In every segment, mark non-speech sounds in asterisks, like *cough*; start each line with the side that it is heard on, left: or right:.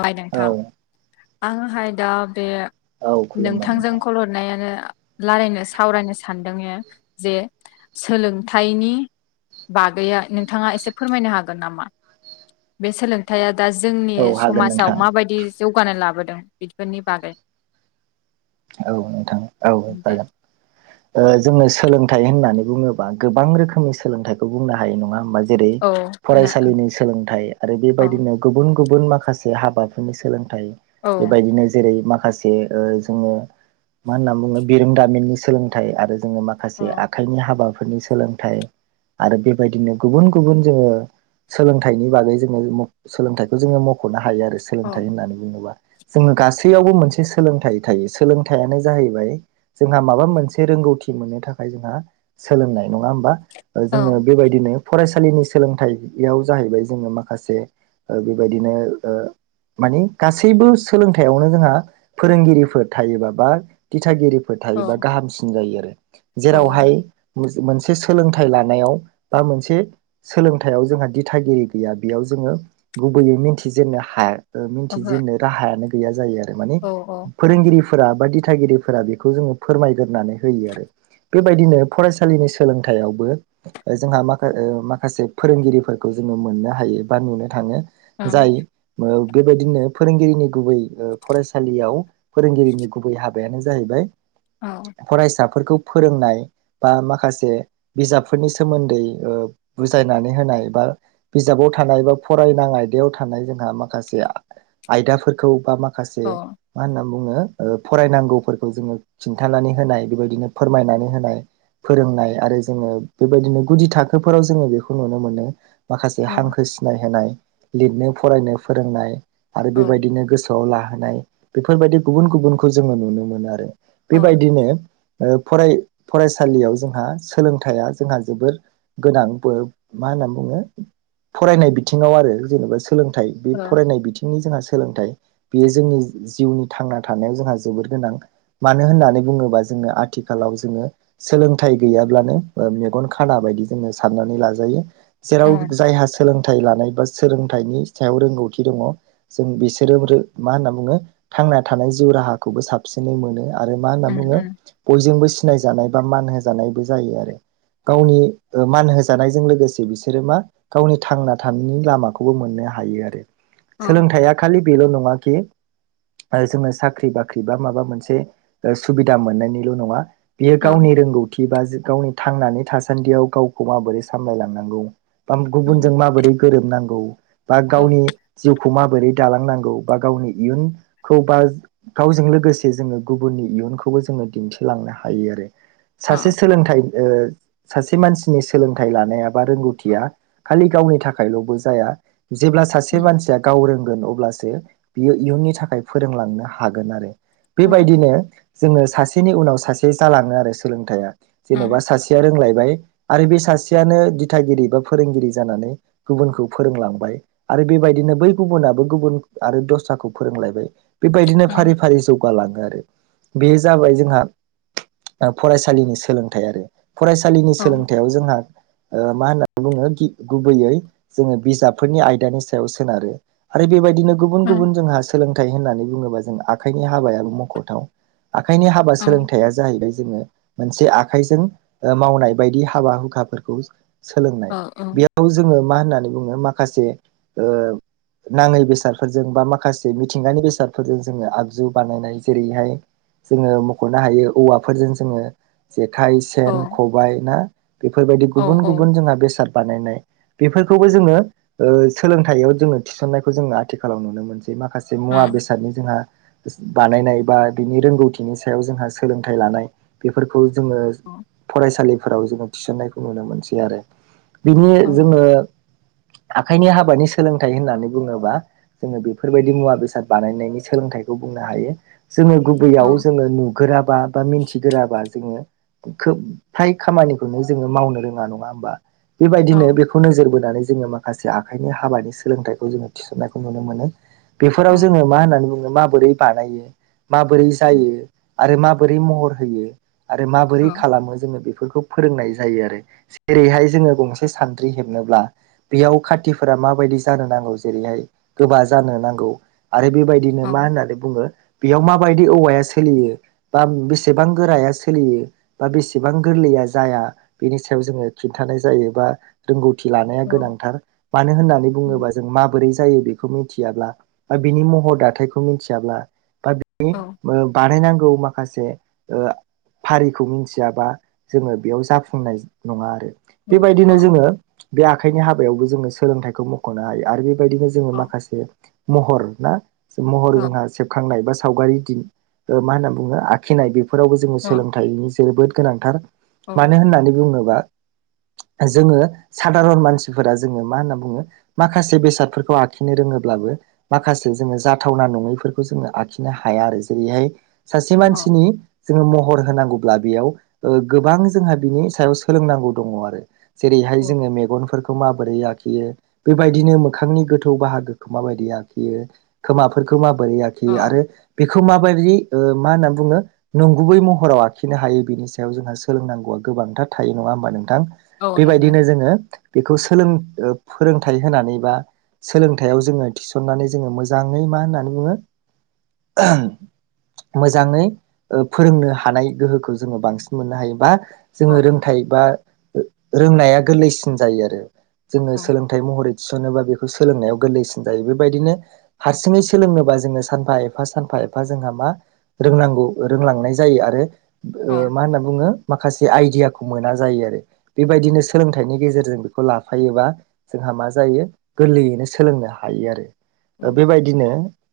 left: ओइ
right: औ
left: नोंथां आङोहाय दा बे
right: औ खुलुमबाय
left: नोंथांजों
right: नोंथां
left: कल हरनायानो रालायनो सावरायनो सानदों ए जे सोलोंथाइनि बागैया नोंथाङा एसे फोरमायनो हागोन नामा? बे सोलोंथाइया दा जोंनि
right: औ हागोन
left: समाजाव
right: नोंथां
left: माबायदि जौगानाय लाबोदों बिदिफोरनि बागै
right: औ नोंथां
left: दे
right: औ जोंनो सोलों थाय होननानै बुङोबा गोबां रोखोमनि सोलोंथाइखौ बुंनो हायो। नङा होमबा जेरै
left: औ होना
right: फरायसालिनि सोलोंथाइ आरो
left: औ
right: बेबायदिनो गुबुन-गुबुन गुबुन माखासे हाबाफोरनि सोलोंथाइ
left: औ
right: बेबायदिनो जेरै माखासे ओ जोङो मा होनना बुङो बिरोंदामिननि सोलोंथाइ आरो जोङो
left: औ
right: माखासे आखाइनि हाबा फोरनि सोलोंथाइ आरो बेबायदिनो गुबुन-गुबुन जोङो सोलोंथाइनि बागै जोङो म' सोलोंथाइखौ जोङो मख'नो हायो। हायो आरो
left: औ
right: सोलोंथाय होननानै बुङोबा जोङो गासैयावबो मोनसे सोलोंथाय थायो। सोलों थाइयानो जाहैबाय जोंहा माबा मोनसे रोंगौथि मोननो थाखाय जोंहा सोलोंनाय नङा होमबा? ओ
left: औ
right: जोंनो बेबायदिनो फरायसालिनि सोलोंथाइ याव जाहैबाय जोङो माखासे बेबायदिनो ओ मानि गासैबो सोलोंथाइयावनो जोंहा फोरोंगिरिफोर थायो बा बा दिथागिरिफोर
left: औ
right: थायोबा गाहामसिन जायो आरो
left: औ
right: जेरावहाय
left: ओहो
right: मोन मोनसे सोलोंथाइ लानायाव बा मोनसे सोलोंथाइयाव जोंहा दिथागिरि गैया। बेयाव जों जोङो गुबैयै मिथिजेननो हाया ओ मोनथिजेननो राहायानो गैया जायो आरो माने
left: औ
right: फोरोंगिरि फोरा बा दिथागिरिफोरा बेखौ जोङो फोरमायग्रोनानै होयो आरो। बेबायदिनो फरायसालिनि सोलोंथायाइयावबो जोंहा माखा माखासे फोरोंगिरिफोरखौ जोङो मोननो हायो बा नुनो थाङो। जाय बेबायदिनो फोरोंगिरिनि गुबै ओ फरायसालियाव फोरोंगिरिनि गुबै हाबायानो जाहैबाय
left: औ ओं
right: फरायसा फोरखौ फोरोंनाय बा माखासे बिजाबफोरनि सोमोन्दै ओ बुजायनानै होनाय नाय बा बिजाबाव थानाय बा फरायनाां आयदायाव थानाय जोंहा माखासे आयदाफोरखौ बा
left: औ
right: माखासे मा होनना बुङो? ओ फरायनांगौफोरखौ जोङो खिन्थानानै होनाय बेबायदिनो फोरमायनानै होनाय फोरोंनाय आरो जोङो बेबायदिनो गुदि थाखोफोराव जोङो बेखौ नुनो मोनो। माखासे
left: उम
right: हांखो सिनाय होनाय लिरनो फरायनो फोरोंनाय आरो बेबायदिनो गोसो आव लाहोनाय बेफोरबायदि गुबुन गुबुनखौ जोङो नुनो मोनो आरो बेबायदिनो ओ फराय फरायसालियाव जोंहा सोलोंथाइया जोंहा जोबोर गोनांबो मा होनना बुङो फरायनाय बिथिङाव आरो जेनेबा सोलोंथाइ बे
left: औ
right: फरायनाय बिथिंनि जोंहा सोलोंथाइ बेयो जोंनि जिउनि थांना थानायाव जोंहा जोबोर गोनां मानो होननानै बुङोबा जोंङो आथिखालाव जोङो सोलोंथाइ गैया ब्लानो ओ मेगन खाना बायदि जोङो‌ साननानै लाजायो जेराव
left: औ
right: जायहा सोंलो थाइ लानाय बा सोलोंथाइनि सायाव रोंगौथि दङ जों बिसोरो मा होनना बुङो थांना थानाय जिउ राहाखौबो साबसिनै मोनो आरो मा होनना
left: उम
right: बुङो
left: उम
right: बयजोंबो सिनायजानाय बा मान होजानायबो जायो आरो। गावनि ओ मान होजानायजों लोगोसे बिसोरो मा गावनि थांना थानायनि लामाखौबो मोननो हायो आरो
left: उम
right: सोलोंथाइया खालि बेल' नङा कि जोङो साख्रि बाख्रि बा माबा मोनसे सुबिदा मोननायनिल' नङा। बियो
left: औ
right: गावनि रोंगौथि बा जि गावनि थांनानै थासान्दियाव गावखौ माबोरै सामलायलांनांगौ बा
left: उम
right: गुबुनजों माबोरै गोरोबनांगौ बा
left: औ
right: गावनि जिउ खौ माबोरै दालांनांगौ बा गावनि इयुन खौ बा गावजों लोगोसे जोङो गुबुननि इयुनखौबो जोङो दिन्थिलांनो हायो आरो।
left: अ
right: सासे सोलोंथाइ ओ सासे मानसिनि सोलोंथाइ लानाया बा रोंगौथिया खालि गावनि थाखायल'बो जाया। जेब्ला
left: औ
right: सासे मानसिया गाव रोंगोन अब्लासो बियो इयुननि थाखाय फोरोंलांनो हागोन आरो। बेबायदिनो जोङो सासेनि उनाव सासे जालाङो आरो सोलोंथाइया। जेन'बा
left: नंगौ
right: सासेया रोंलाय बाय आरो बे सासेयनो दिथागिरि बा फोरोंगिरि जानानै गुबुनखौ फोरोंलांबाय आ रो बेबायदिनो बै गुबुनाबो गुबुन आरो दस्राखौ फोरोंलायबाय बेबायदिनो फारि फारि जौगालाङो। आरो बेयो जाबाय जोंहा ओ फरायसालिनि सोलोंथाइ आरो। फरायसालिनि
left: औ
right: सोलोंथायाइयाव जोंहा ओ मा होनना बुङो गि गुबैयै जोङो बिजाबफोरनि आयदानि सायाव सोनारो आरो बेबायदि दिनो गुबुन गुबुन जोंहा सोलोंथाइ होन्नानै बुङोबा जों आखाइनि हाबाया मख'थाव। आखाइनि हाबा सोलोंथाइया जाहैबाय जोङो मोनसे आखाइजों मावनाय बायदि हाबा हुखाफोरखौ सोलोंनाय बेयाव जोङो मा होननानै बुङो माखासे ओ नाङै बेसादफोरजों बा माखासे मिथिंगानि बेसाद फोरजों जोङो आगजु बानायनाय जेरैहाय जोङो मख'नो हायो औवाफोरजों जोङो जेखाइ सेन खबाइ ना बेफोरबायदि गुबुन गुबुन जोंहा बेसाद बानायनाय बेफोरखौबो जोङो ओ सोलोंथाइयाव जोङो थिसननायखौ जोङो आथिखालाव नुनो मोनसै। माखासे मुवा बेसादनि जोंहा बानायनाय बा बिनि रोंगौथिनि सायाव जोंहा सोलोंथाइ लानाय बेफोरखौ जोङो फरायसालिफोराव जोङो थिसननायखौ नुनो मोनसै आरो बिनि जोङो आखाइनि हाबानि सोलोंथाइ होननानै बुङोबा जोङो बेफोरबायदि मुवा बेसाद बानायनायनि सोलोंथाइखौ बुंनो हायो जोङो गुबैयाव जोङो नुगोराबा बा मिथिगोराबा जोङो खोब फाय खामानिखौनो जोङो मावनो रोङा नङा होमबा बेबायदिनो बेखौ नोजोर बोनानै जोङो माखासे आखाइनि हाबानि सोलोंथायाइखौ जोङो थिसननायखौ नुनो मोनो बेफोराव जोङो मा होननानै बुङो माबोरै बानायो माबोरै जायो आरो माबोरै महर होयो आरो माबोरै खालामो जोङो बे बेफोरखौ फोरोंनाय जायो आरो जेरैहाय जोङो गंसे सान्द्रि हेबनोब्ला बेयाव खाथिफोरा माबायदि जानो नांगौ जेरैहाय गोबा जानो नांगौ आरो बेबायदिनो मा होननानै बुङो बेयाव माबायदि औवाया सोलियो बा बेसेबां गोराया सोलियो बा बेसेबां गोरलै या जाया बेनि सायाव जोङो खिन्थानाय जायो बा रोंगौथि लानाया गोनांथार मानो होननानै बुङोबा जों माबोरै जायो बेखौ मिथियाब्ला बा बिनि महर दाथायखौ मिथियाब्ला बा बिनि बानायनांग गौ माखासे ओ फारिखौ मिथियाबा जोङो बेयाव जाफुंनाय नङा आरो। बेबायदिनो जोङो बे आखाइनि हाबायावबो जोङो सोलोंथाइखौ मख'नो हायो आरो बे दिबो जों माखासे महर ना महर जोंहा सेबखांनाय सावगारि दिन मा होनना बुङो आखिनाय बेफोरावबो जोङो सोलोंथाइनि जोबोद गोनांथार। मानो होननानै बुङोबा जोङो सादारन मानसिफोरा जोङो मा होनना बुङो माखासे बेसादफोरखौ आखिनो रोङो ब्लाबो माखासे जोङो जाथावना नङैफोरखौ जोङो आखिनो हाया आरो जेरैहाय सासे मानसिनि जोङो महर होनांगौब्ला बेयाव ओ गोबां जोंहा बिनि सायाव सोलोंनांगौ दङ आरो। जेरैहाय जोङो मेगनफोर खौ माबोरै आखियो बेबायदिनो मोखांनि गोथौ बाहागोखौ माबायदि आखियो बेयो खोमाफोरखौ माबोरै आखियो आरो बे खोमा बायदियै ओ मा होननानै बुङो नंगुबै महराव आखिनो हायो बिनि सायाव जोंहा सोलोंनांगौआ गो गोबांथार थायो नङा होमबा नोंथां बेबायदिनो जोङो बेखौ सोलों फोरोंथाइ होनानै बा सोलोंथायाइयाव जोङो नानै जोङो मोजाङै मा होननानै बुङो मोजाङै फोरोंनो हानाय गोहोखौ जोङो बांसिन मोननो हायो बा जोङो रोंथाय बा रोंनाया गोरलैसिन जायो आरो। जोङो सोलोंथाइ महरै थिसनोबा बेखौ सोलोंनायाव गोरलैसिन जायो। बेबायदिनो हारसिंङै सोलोंनोबा जोङो सानफा एफा सानफा एफा जोंहा मा रोंनांगौ रोंलांनाय जायो आरो मा होनना बुङो माखासे आइदियाखौ मोना जायो आरो बेबायदिनो सोलोंथाइनि गेजेरजों बेखौ लाफायोबा जोंहा मा जायो गोरलैयैनो सोलोंनो हायो आरो।
left: औ
right: ओ बेबायदिनो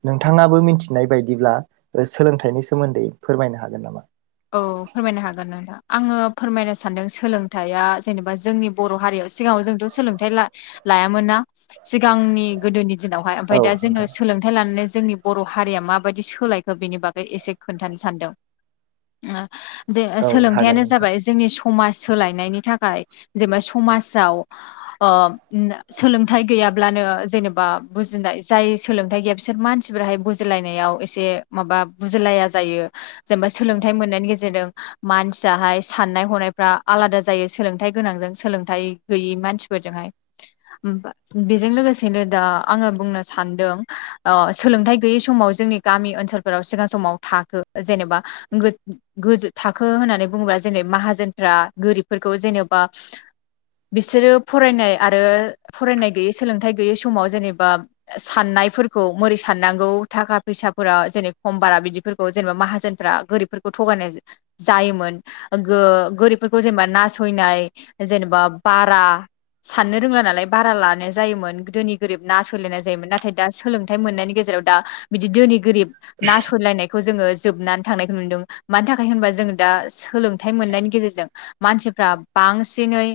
right: नोंथाङाबो मिथिनाय बायदिब्ला ओ सोलोंथाइनि सोमोन्दै फोरमायनो हागोन नामा?
left: औ फोरमायनो हागोन आदा आङो फोरमायनो सानदों सोलोंथाइया जेनेबा जोंनि बर' हारियाव सिगाङाव जोंथ' सोलोंथाइ ला-लायामोन ना सिगांनि गोदोनि दिनावहाय
right: औ
left: ओमफ्राय दा जोङो
right: नोंथां
left: सोलोंथाइ लानानै जोंनि बर' हारिया माबायदि सोलायखो बेनि बागै एसे खोन्थानो सानदों। ओ बे
right: औ हागोन
left: सोलोंथाइयानो
right: नोंथां
left: जाबाय जोंनि समाज सोलायनायनि थाखाय जेनेबा समाजाव ओ सोलोंथाइ गैया ब्लानो जेनेबा बुजिनाय जाय सोलोंथाइ गैया बिसोर मानसिफोराहाय बुजिलायनायाव एसे माब बा बुजिलाया जायो जेनेबा सोलोंथाइ मोननायनि गेजेरजों मानसियाहाय साननाय हनायफ्रा आलादा जायो सोलोंथाइ गोनांजों सोलों थाइ गैयै मानसिफोरजोंहाय बेजों लोगोसेनो दा आङो बुंनो सान दों सोलोंथाइ गैयै समाव जोंनि गामि ओनसोलफोराव सिगां समाव थाखो जेनेबा गो-गोजौ थाखो होननानै बुंङोब्ला जेनेबा माहाजोनफ्रा गोरिबफोरखौ जेन'बा बिसोरो फरायनाय आरो फरायनाय गैयै सोलोंथायाइ गैयै समाव जेनेबा साननाय नायफोरखौ मोरै साननांगौ थाखा फैसाफोरा जेने खम बारा बिदिफोरखौ जेनेबा माहाजोनफ्रा गोरिब फोरखौ थगायनाय जायोमोन गो-गोरिबफोरखौ जेनेबा नासयनाय जेनेबा बारा साननो रोंला नालाय बारा लानाय जायोमोन गोदोनि गोरिब नासयलायनाय जायोमोन नाथाय दा सोलोंथाइ मोननायनि गेजेर राव दा बिदि दोहोनि गोरिब नासयलायनायखौ जोंङो जोबनानै थांनायखौ नुदों। मानि थाखाय होनबा जोंङो दा सोलोंथाइ मोननायनि गेजेरजों मानसिफ्रा बांसिनै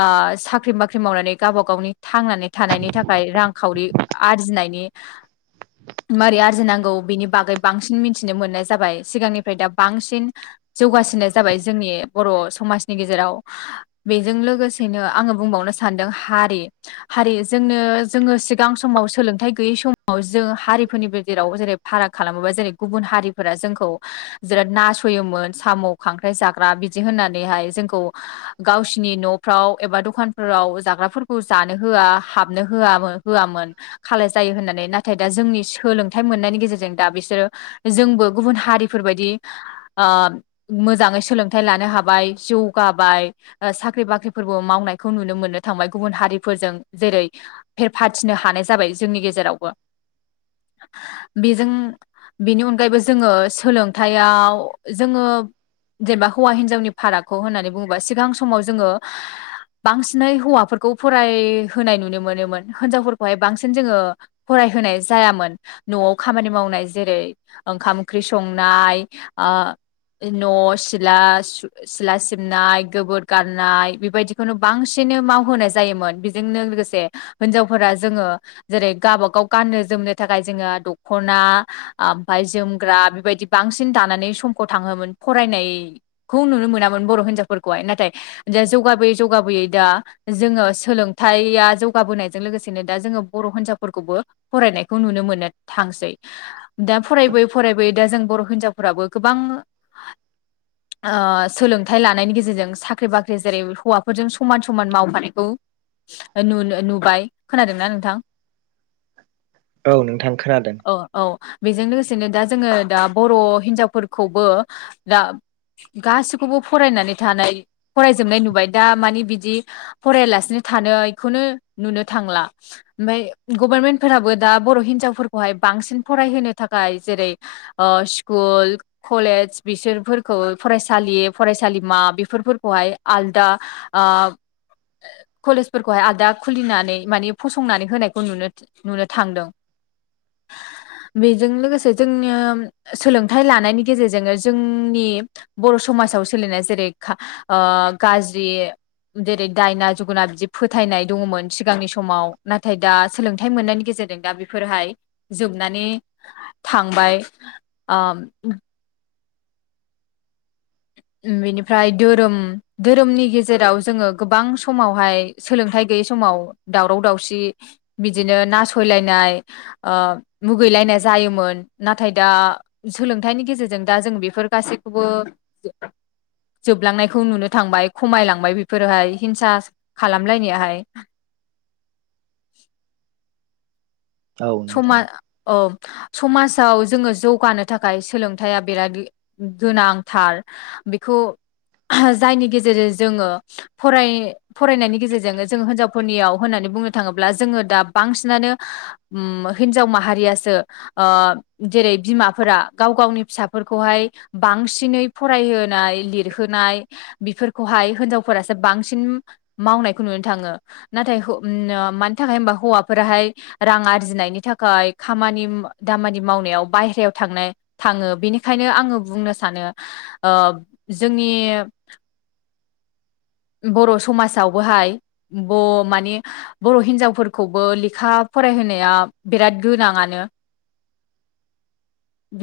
left: ओ साख्रि बाख्रि मावनानै गावबा गावनि थांनानै थानायनि थाखाय रांखावरि आरजिनायनि। मारै आरजिनांगौ बिनि बागै बांसिन मिथिनो मोननाय जाबाय सिगांनिफ्राय दा बांसिन जौगासिनाय जाबाय जोंनि बर' समाजनि गेजेराव बेजों लोगोसे बां थिनो आंङो बुंबावनो सानदों हारि हारि जोंनो जोंङो सिगां समाव सोलोंथाइ गोयै बे समाव जों हारिफोरनि गेजेराव जेरै फाराग खालामोबा जेरै गुबुन हारिफोरा जोंखौ बेराद नासययोमोन साम' खांख्राइ जाग्रा बिदि होननानैहाय जोंखौ गावसिनि न' फ्राव एबा दखानफोराव जाग्राफोरखौ जानो होआ हाबनो होआ होआमोन। खालाय यो होननानै नाथाय दा जोंनि सोलोंथाइ मोननायनि गेजेरजों दा बिसोरो जोंबो गुबुन हारिफोरबायायदि।
right: *inaudible*
left: ओ मोजांङै सोलोंथाइ लानो हाबाय जौगाबाय ओ साख्रि बाख्रिफोरबो मावनाय खौ नुनो मोननो थांबाय गुबुन हारिफोरजों जेरै फेरफाथिनो हानाय जाबाय जोंनि गेजेरावबो। बेजों बेनि अनगायैबो जोंङो सोलों थायाव जोंङो जेनेबा हौवा हिनजावनि फारागखौ होननानै बुंङोबा सिगां समाव जोंङो बांसिनै हौवाफोरखौ फरायहोनाय नुनो मोनोमोन होनजावफोरखौहाय बांसिन जोंङो फराय होनाय जायामोन न'आव खामानि मावनाय जेरै ओंखाम ओंख्रि सं नाय ओ न' सिला सिला सिबनाय गोबोर गारनाय बेबायदिखौनो बांसिन नो मावहोनाय जायोमोन बेजोंनो लोगोसे होनजावफोरा जोंङो जेरै गाबा गाव गाननो जोमनो नो थाखाय जोंहा दख'ना ओमफ्राय जोमग्रा बेबायदि बांसिन दानानै समखौ थांङोमोन फरायनायखौ नुनो मोनामोन बर' होनजावफोरखौहाय नाथाय दा जौगाबोयै जौगाबोयै दा जोंङो सोलोंथायाइया जौगाबोनायजों लोगोसेनो दा जोंङो बर' होनजावफोरखौबो फरायनायखौ नुनो मोननो थांसै दा फरायबोयै फरायबोयै दा जों बर' हिनजावफोराबो गोबां ओ सोलोंथाइ लानायनि गेजेरजों साख्रि बाख्रि जेरै हौवाफोरजों समान समान मावफानायखौ ओ नुनो नुबाय खोनादोंना नोंथां?
right: औ नोंथां खोनादों।
left: औ औ बेजों लोगोसेनो दा जोंङो दा बर' हिनजावफोरखौबो दा गासिखौबो फरायनानै थानाय फरायजोबनाय नुबाय दा माने बिदि फराययालासिनो थानायखौनो नुनो थांला ओमफ्राय गभारमेन्टफोराबो दा बर' हिनजावफोरखौहाय बांसिन फरायहोनो थाखाय जेरै ओ स्कुल कलेज बिसोरफोरखौ फरायसालि फरायसालिमा बेफोरफोरखौहाय हाय आलदा आ कलेजफोरखौहाय आलदा खुलिनानै मानि फसंनानै होनायखौ नुनो नुनोथांदों। बेजों लोगोसे जोंनि सोलोंथाइ लानायनि गेजेरजोंनो जोंनि बर' समाजाव सोलिनाय जेरै खा ओ। ओ गाज्रि जेरै दायना जुगुना बिदि फोथायनाय दंङमोन सिगांनि समाव नाथाय दा सोलोंथाइ मोननायनि गेजेर जों दा बेफोरहाय जोबनानै थांबाय। आम। उम बेनिफ्राय धोरोम धोरोमनि गेजेराव जोंङो गोबां समावहाय सोलोंथाइ गै बे समाव दावराव दावसि बिदिनो नासयलायनाय ओ मुगैलायनाय जायोमोन नाथाय दा सोलोंथाइनि गेजेरजों दा जों बेफोर गासैखौबो *unintelligible* जोबलांनायखौ नुनो थांबाय खमायलांबाय बेफोरहाय हिंसा खालामलायनायाहाय।
right: *inaudible* औ नोंथां।
left: समान औ। समाजाव जोङो जौगानो थाखाय सोलोंथाया बिराद गि गोनांथार बेखौ
right: *inaudible*
left: जायनि गेजेरजों जोङो फराय फरायनायनि गेजेरजों जों हिनजावफोरनियाव होननानै बुंनो थाङोब्ला जोङो दा बांसिनानो उम्म हिन्जाव माहारियासो ओ जेरै बिमाफोरा गाव गावनि फिसाफोरखौहाय बांसिनै फरायहोनाय लिरहोनाय बेफोरखौहाय हिनजावफोरासो बांसिन मावनायखौ नुनो थाङो नाथाय हौ मानि थाखाय होनबा हौवाफोराहाय रां आर जिनायनि थाखाय खामानि दामानि मावनायाव बाहेरायाव थांनाय थाङो बेनिखायनो आंङो बुंनो सानो ओ जोंनि बर' समाजावबोहाय ब माने बर' हिन्जावफोरखौबो लेखा फरायहोनाया बिराद गोनांआनो।
right: *unintelligible*